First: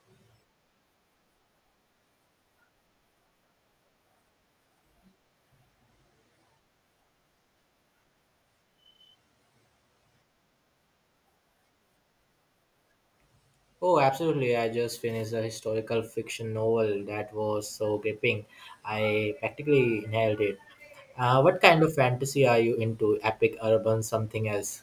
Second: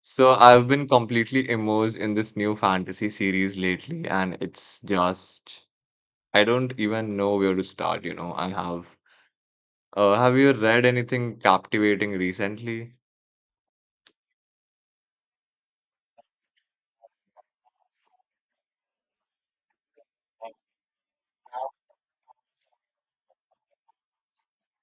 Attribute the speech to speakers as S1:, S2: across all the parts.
S1: So I've been completely immersed in this new fantasy series lately, and it's just I don't even know where to start, you know. I have Have you read anything captivating recently?
S2: Oh, absolutely. I just finished a historical fiction novel that was so gripping. I practically inhaled it. What kind of fantasy are you into? Epic, urban, something else?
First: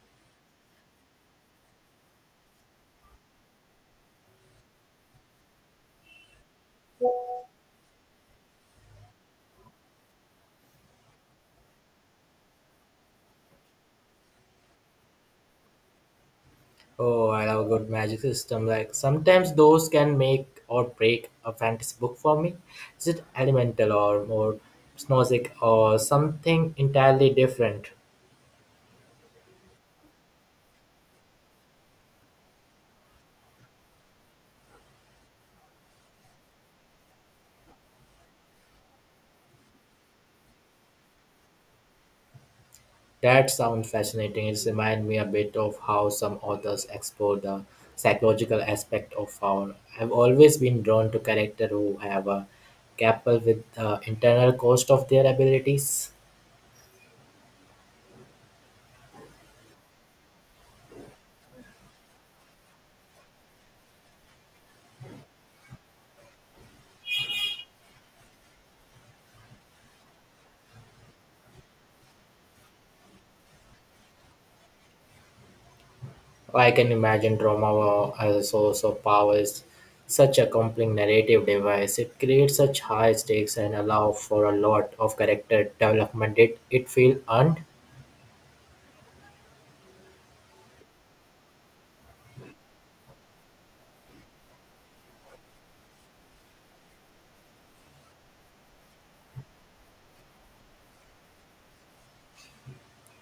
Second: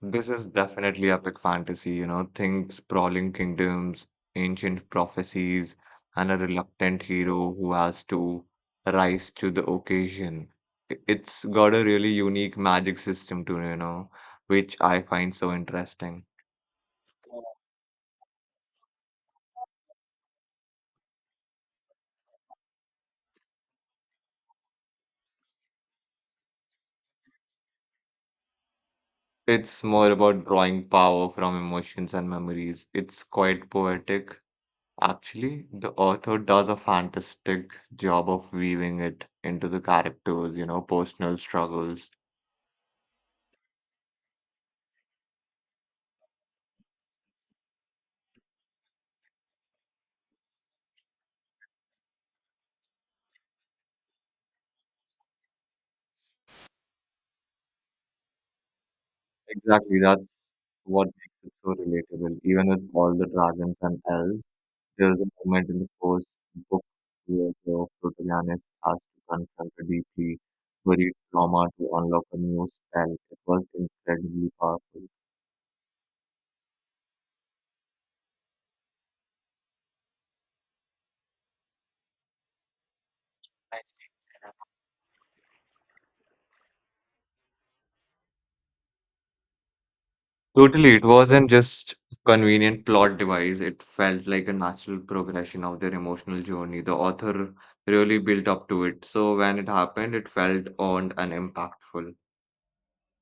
S1: This is definitely epic fantasy, you know. Think sprawling kingdoms, ancient prophecies, and a reluctant hero who has to rise to the occasion. It's got a really unique magic system to, you know, which I find so interesting.
S2: Oh, I love a good magic system. Like sometimes those can make or break a fantasy book for me. Is it elemental or more snowsick or something entirely different?
S1: It's more about drawing power from emotions and memories. It's quite poetic. Actually, the author does a fantastic job of weaving it into the characters, you know, personal struggles.
S2: That sounds fascinating. It reminds me a bit of how some authors explore the psychological aspect of power. I've always been drawn to characters who have a grapple with the internal cost of their abilities.
S1: Exactly, that's what makes it so relatable. Even with all the dragons and elves, there's a moment in the first book where the protagonist has to confront a deeply buried trauma to unlock a new spell. It was incredibly powerful.
S2: I can imagine as a source of power is such a compelling narrative device. It creates such high stakes and
S1: I see.
S2: allow for a lot of character development. Did it feel earned?
S1: Totally, it wasn't just convenient plot device. It felt like a natural progression of their emotional journey. The author really built up to it. So when it happened, it felt earned and impactful.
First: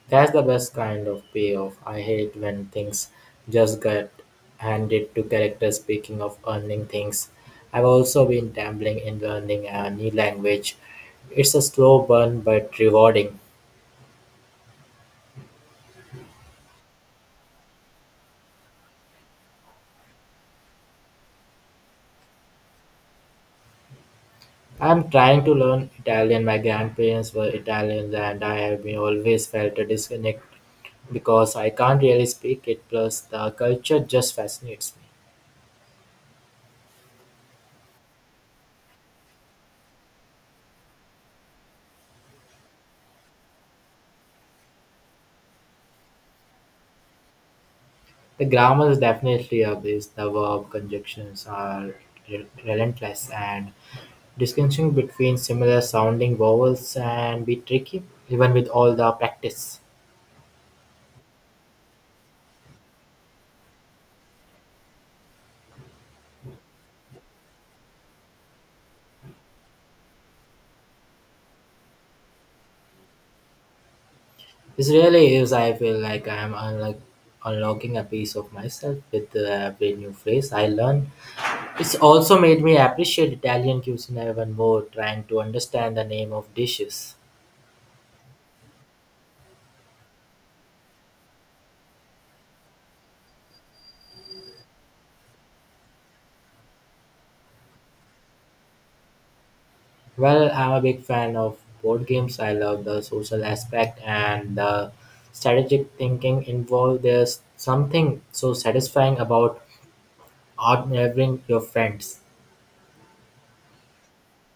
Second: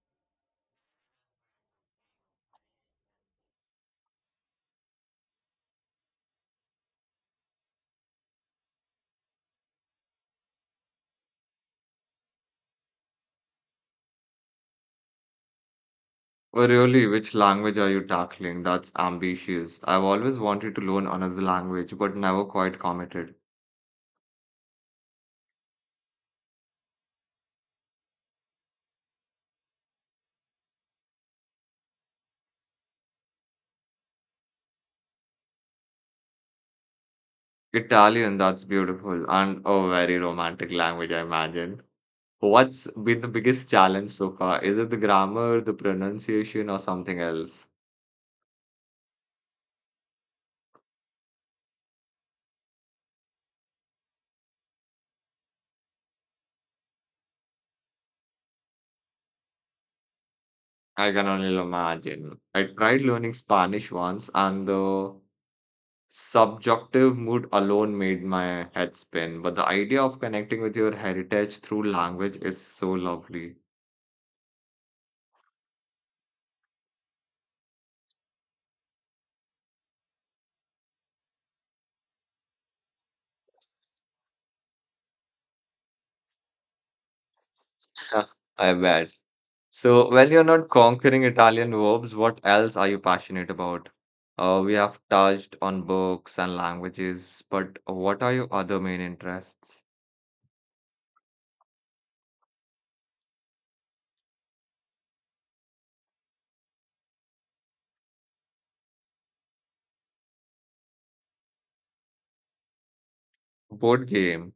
S2: That's the best kind of payoff. I hate when things just get handed to characters. Speaking of learning things, I've also been dabbling in learning a new language. It's a slow burn but rewarding.
S1: Well, really, which language are you tackling? That's ambitious. I've always wanted to learn another language, but never quite committed.
S2: I'm trying to learn Italian. My grandparents were Italians, and I have been always felt a disconnect because I can't really speak it. Plus, the culture just fascinates me.
S1: Italian, that's beautiful, and a very romantic language, I imagine. What's been the biggest challenge so far? Is it the grammar, the pronunciation, or something else?
S2: The grammar is definitely a beast. The verb conjunctions are relentless, and distinguishing between similar-sounding vowels can be tricky, even with all the practice.
S1: I can only imagine. I tried learning Spanish once, and the subjunctive mood alone made my head spin. But the idea of connecting with your heritage through language is so lovely.
S2: This really is. I feel like I am unlocking a piece of myself with every new phrase I learn. It's also made me appreciate Italian cuisine even more, trying to understand the name of dishes.
S1: I bet. So, when you're not conquering Italian verbs, what else are you passionate about? We have touched on books and languages, but what are your other main interests?
S2: Well, I'm a big fan of board games. I love the social aspect and the strategic thinking involved. There's something so satisfying about outmaneuvering your friends.
S1: Board game.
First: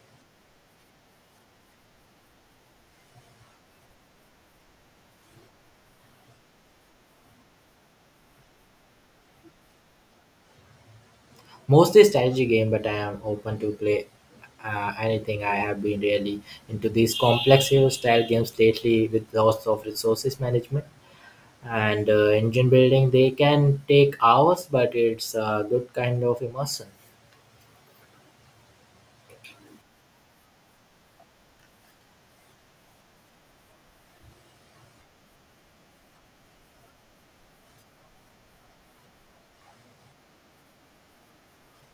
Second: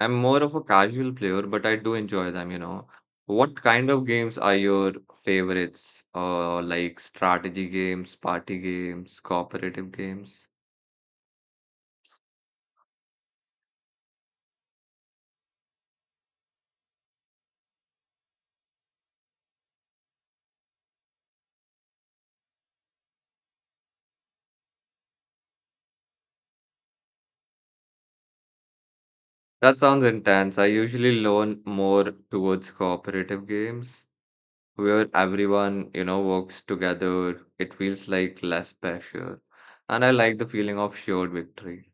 S1: I'm more of a casual player, but I do enjoy them, you know. What kind of games are your favorites? Like strategy games, party games, cooperative games?
S2: Mostly strategy game, but I am open to play anything. I have been really into these complex hero style games lately with lots of resources management and engine building. They can take hours, but it's a good kind of immersion.
S1: That sounds intense. I usually lean more towards cooperative games where everyone, you know, works together. It feels like less pressure. And I like the feeling of shared victory.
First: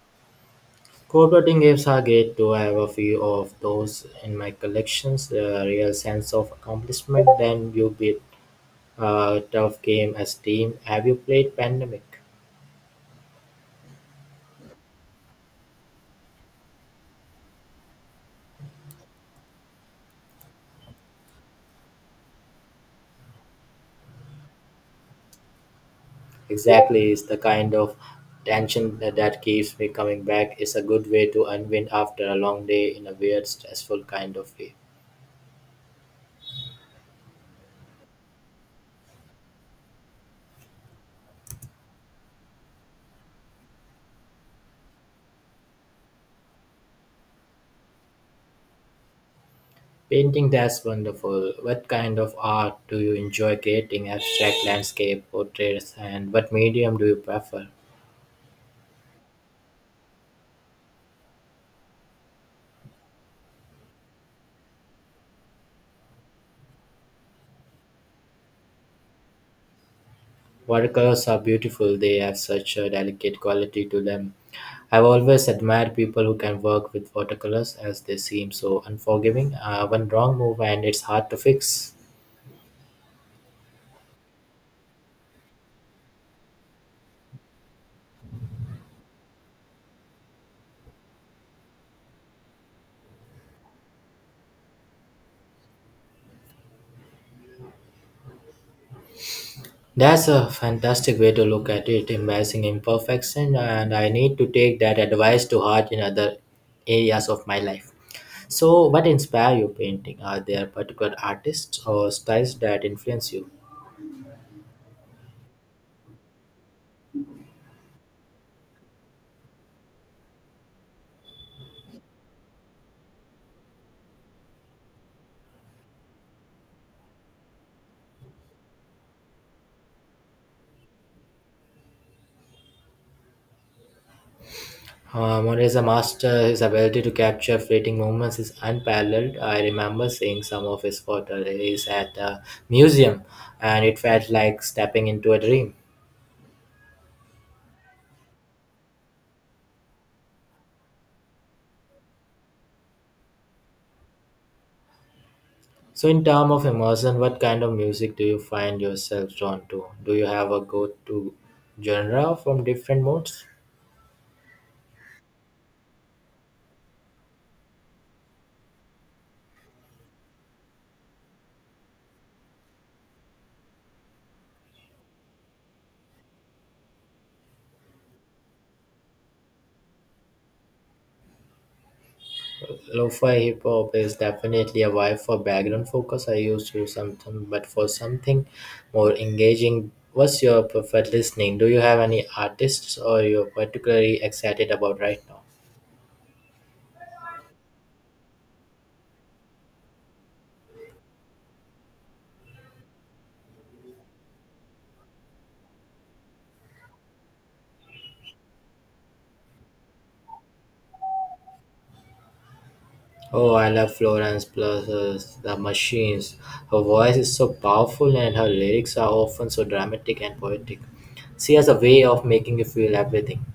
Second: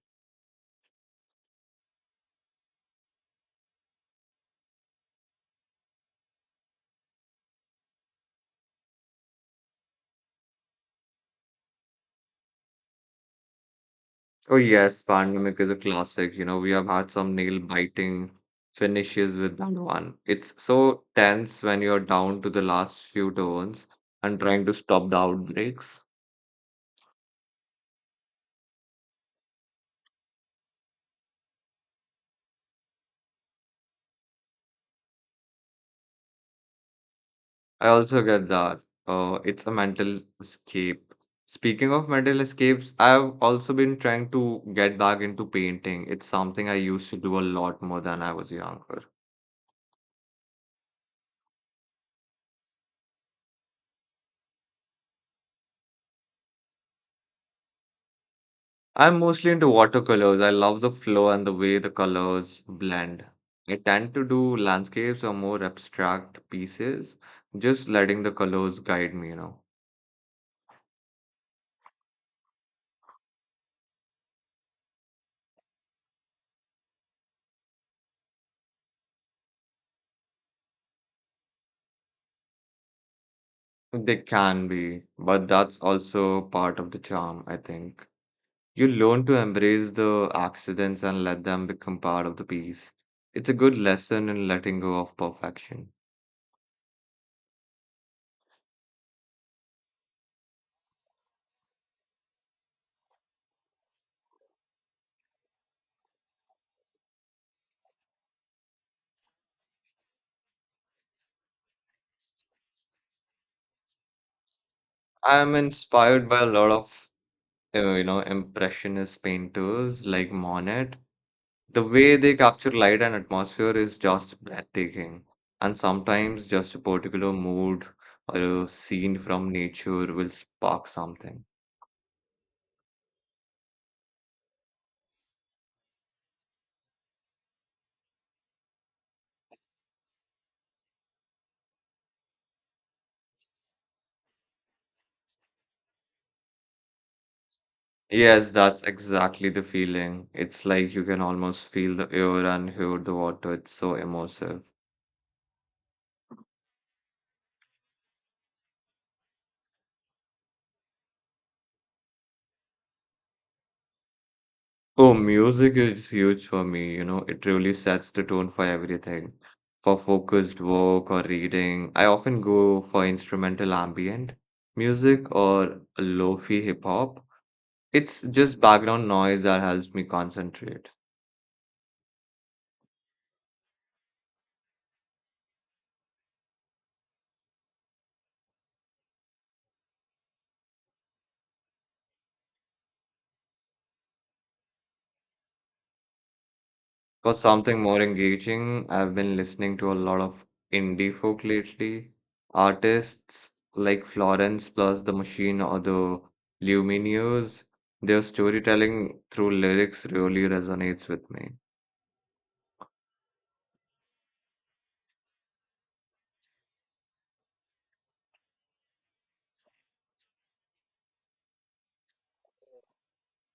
S2: Cooperating games are great too. I have a few of those in my collections. The real sense of accomplishment when you beat a tough game as team. Have you played Pandemic?
S1: Oh yes, Pandemic is a classic. You know, we have had some nail-biting finishes with that one. It's so tense when you're down to the last few turns and trying to stop the outbreaks.
S2: Exactly, it's the kind of tension that keeps me coming back. It's a good way to unwind after a long day in a weird, stressful kind of way.
S1: I also get that. It's a mental escape. Speaking of mental escapes, I've also been trying to get back into painting. It's something I used to do a lot more than I was younger.
S2: Painting, that's wonderful. What kind of art do you enjoy creating? Abstract landscape, portraits, and what medium do you prefer?
S1: I'm mostly into watercolors. I love the flow and the way the colors blend. I tend to do landscapes or more abstract pieces, just letting the colors guide me, you know.
S2: Watercolors are beautiful, they have such a delicate quality to them. I've always admired people who can work with watercolors as they seem so unforgiving. One wrong move and it's hard to fix.
S1: They can be, but that's also part of the charm, I think. You learn to embrace the accidents and let them become part of the piece. It's a good lesson in letting go of perfection.
S2: That's a fantastic way to look at it, embracing imperfection, and I need to take that advice to heart in other areas of my life. So, what inspire you painting? Are there particular artists or styles that influence you?
S1: I'm inspired by a lot of, you know, impressionist painters like Monet. The way they capture light and atmosphere is just breathtaking. And sometimes just a particular mood or a scene from nature will spark something.
S2: Mona master, his ability to capture fleeting moments is unparalleled. I remember seeing some of his photos at a museum, and it felt like stepping into a dream.
S1: Yes, that's exactly the feeling. It's like you can almost feel the air and hear the water. It's so immersive.
S2: So, in terms of immersion, what kind of music do you find yourself drawn to? Do you have a go-to genre from different modes?
S1: Oh, music is huge for me, you know, it really sets the tone for everything. For focused work or reading, I often go for instrumental ambient music or lo-fi hip hop. It's just background noise that helps me concentrate.
S2: Lo-fi hip hop is definitely a vibe for background focus. I used to something, but for something more engaging, what's your preferred listening? Do you have any artists or you're particularly excited about right now?
S1: For something more engaging, I've been listening to a lot of indie folk lately. Artists like Florence plus The Machine or The Lumineers, their storytelling through lyrics really resonates with me.
S2: Oh, I love Florence Plus the Machines. Her voice is so powerful and her lyrics are often so dramatic and poetic. She has a way of making you feel everything.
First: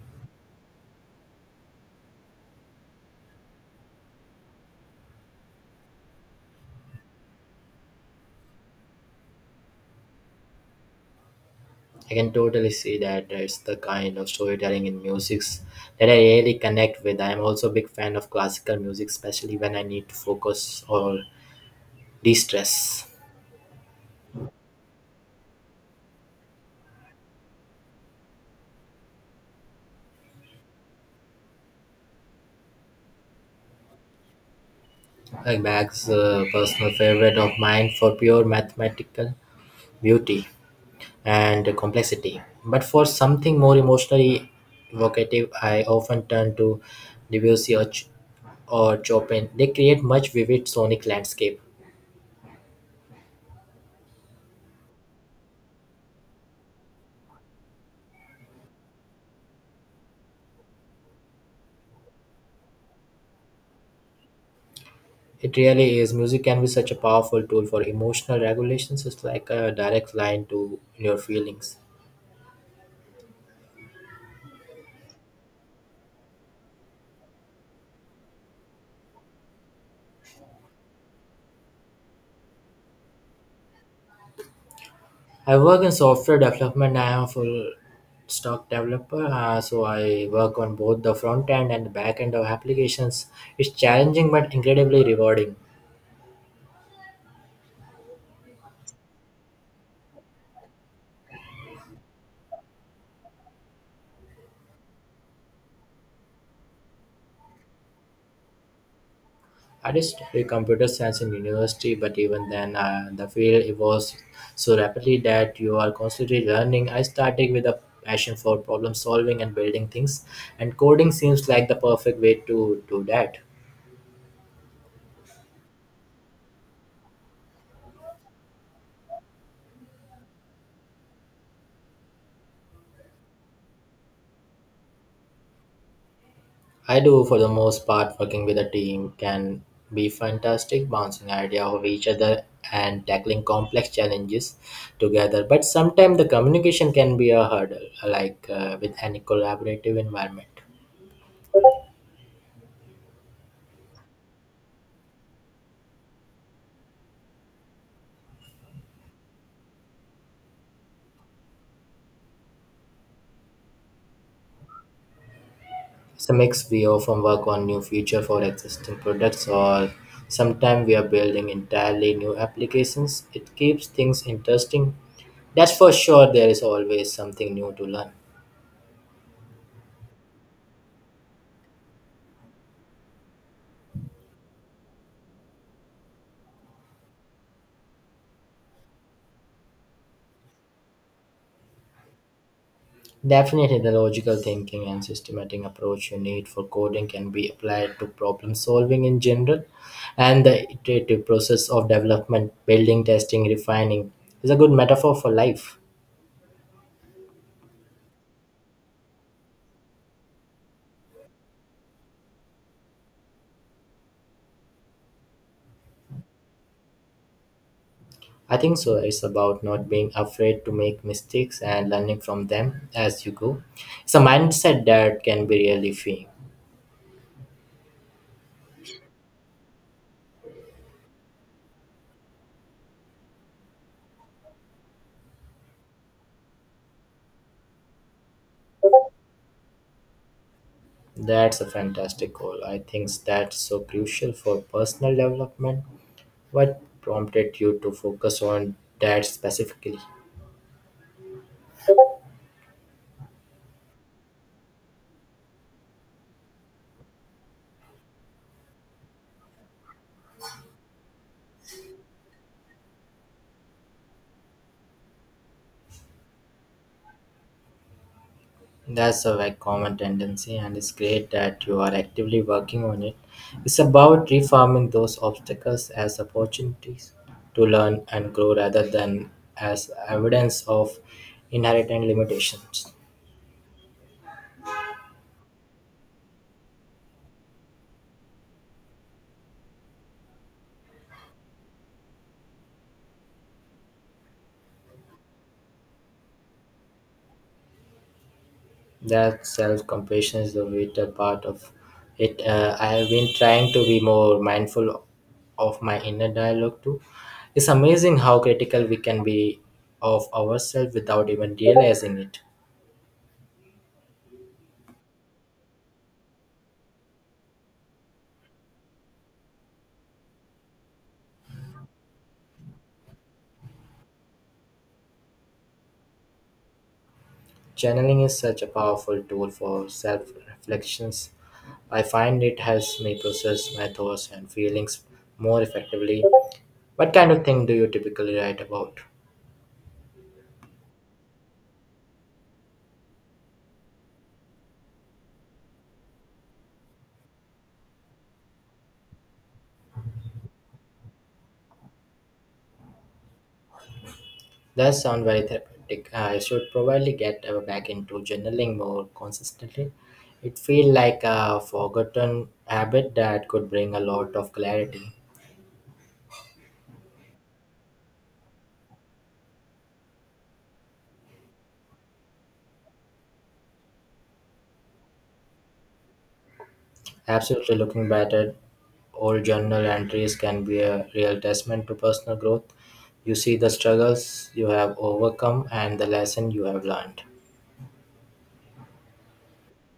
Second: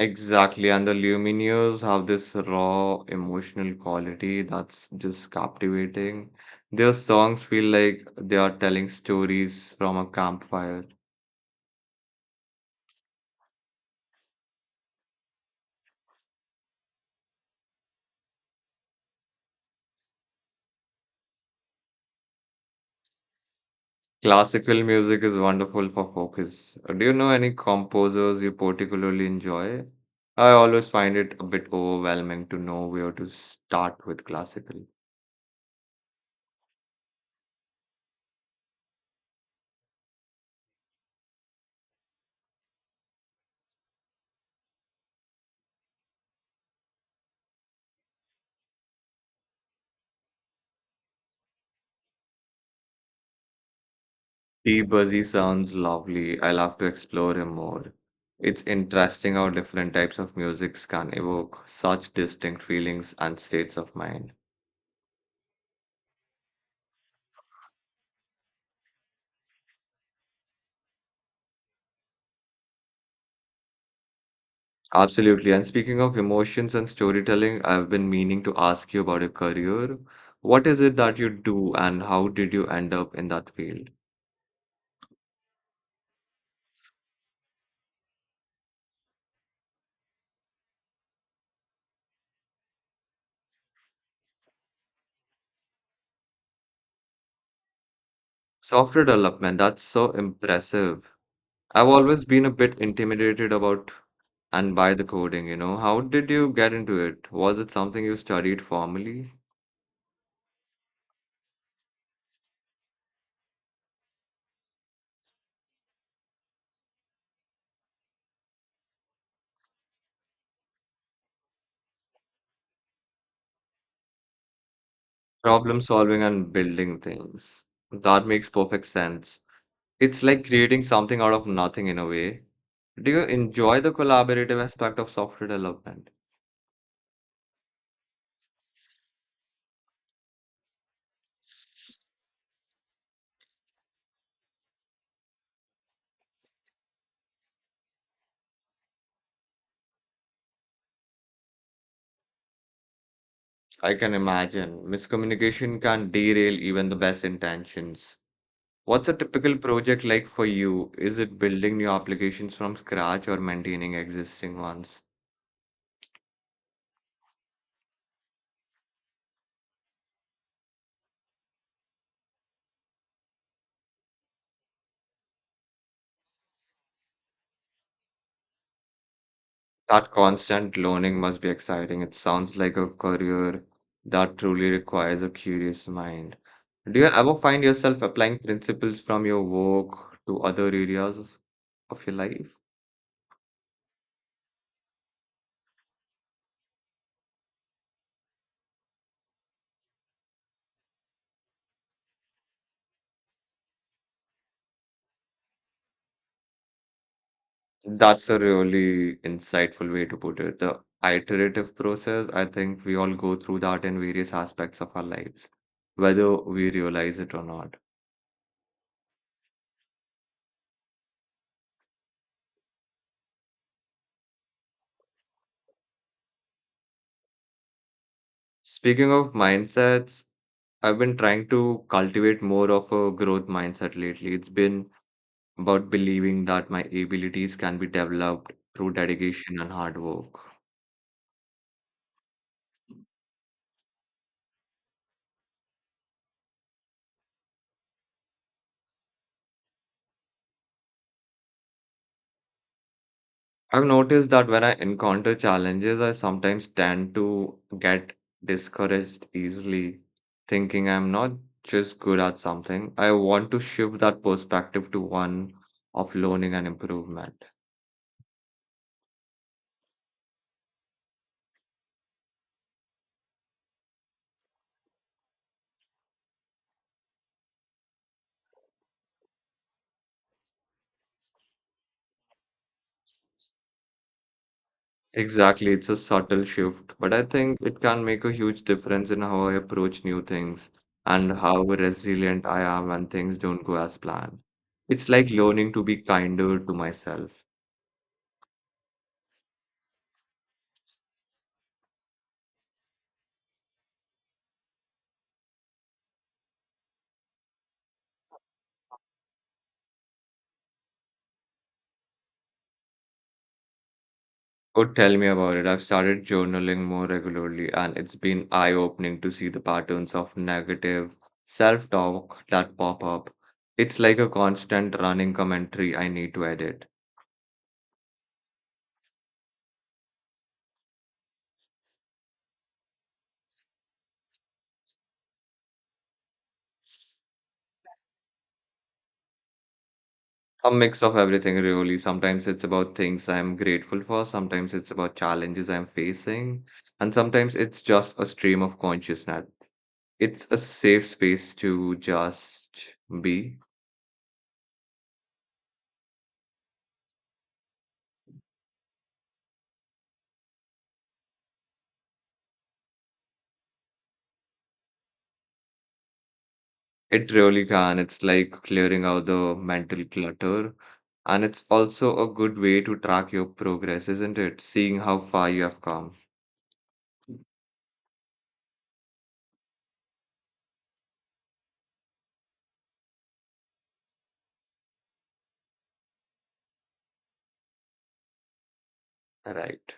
S1: Exactly, and The Lumineers have this raw emotional quality that's just captivating. Their songs feel like they are telling stories from a campfire.
S2: I can totally see that it's the kind of storytelling in music that I really connect with. I am also a big fan of classical music, especially when I need to focus or de-stress.
S1: Classical music is wonderful for focus. Do you know any composers you particularly enjoy? I always find it a bit overwhelming to know where to start with classical.
S2: Like Bach's personal favorite of mine for pure mathematical beauty and complexity. But for something more emotionally evocative, I often turn to Debussy or Chopin. They create much vivid sonic landscape.
S1: The Buzzy sounds lovely. I'll have to explore him more. It's interesting how different types of musics can evoke such distinct feelings and states of mind.
S2: It really is. Music can be such a powerful tool for emotional regulations. It's like a direct line to your feelings.
S1: Absolutely. And speaking of emotions and storytelling, I've been meaning to ask you about your career. What is it that you do, and how did you end up in that field?
S2: I work in software development. I am a full stack developer, so I work on both the front end and the back end of applications. It's challenging but incredibly rewarding.
S1: Software development, that's so impressive. I've always been a bit intimidated about and by the coding, you know. How did you get into it? Was it something you studied formally?
S2: I did study computer science in university, but even then, the field evolves so rapidly that you are constantly learning. I started with a passion for problem solving and building things, and coding seems like the perfect way to do that.
S1: Problem solving and building things. That makes perfect sense. It's like creating something out of nothing in a way. Do you enjoy the collaborative aspect of software development?
S2: I do, for the most part, working with a team can be fantastic, bouncing ideas off each other and tackling complex challenges together. But sometimes the communication can be a hurdle, like with any collaborative environment.
S1: I can imagine miscommunication can derail even the best intentions. What's a typical project like for you? Is it building new applications from scratch or maintaining existing ones?
S2: Some mix we often work on new feature for existing products or sometimes we are building entirely new applications. It keeps things interesting. That's for sure there is always something new to learn.
S1: That constant learning must be exciting. It sounds like a career that truly requires a curious mind. Do you ever find yourself applying principles from your work to other areas of your life?
S2: Definitely the logical thinking and systematic approach you need for coding can be applied to problem solving in general and the iterative process of development, building, testing, refining is a good metaphor for life.
S1: That's a really insightful way to put it. The iterative process, I think we all go through that in various aspects of our lives, whether we realize it or not.
S2: I think so. It's about not being afraid to make mistakes and learning from them as you go. It's a mindset that can be really freeing.
S1: Speaking of mindsets, I've been trying to cultivate more of a growth mindset lately. It's been about believing that my abilities can be developed through dedication and hard work.
S2: That's a fantastic goal. I think that's so crucial for personal development. What prompted you to focus on that specifically?
S1: I've noticed that when I encounter challenges, I sometimes tend to get discouraged easily, thinking I'm not just good at something. I want to shift that perspective to one of learning and improvement.
S2: That's a very common tendency, and it's great that you are actively working on it. It's about reforming those obstacles as opportunities to learn and grow rather than as evidence of inherent limitations.
S1: Exactly, it's a subtle shift, but I think it can make a huge difference in how I approach new things and how resilient I am when things don't go as planned. It's like learning to be kinder to myself.
S2: That self compassion is the vital part of it. I have been trying to be more mindful of my inner dialogue too. It's amazing how critical we can be of ourselves without even realizing it.
S1: Oh, tell me about it. I've started journaling more regularly, and it's been eye-opening to see the patterns of negative self-talk that pop up. It's like a constant running commentary I need to edit.
S2: Channeling is such a powerful tool for self reflections. I find it helps me process my thoughts and feelings more effectively. What kind of thing do you typically write about?
S1: A mix of everything, really. Sometimes it's about things I'm grateful for, sometimes it's about challenges I'm facing, and sometimes it's just a stream of consciousness. It's a safe space to just be.
S2: That sounds very therapeutic. I should probably get back into journaling more consistently. It feels like a forgotten habit that could bring a lot of clarity.
S1: It really can. It's like clearing out the mental clutter. And it's also a good way to track your progress, isn't it? Seeing how far you have come.
S2: Absolutely, looking back at old journal entries can be a real testament to personal growth. You see the struggles you have overcome and the lesson you have learned.
S1: Right.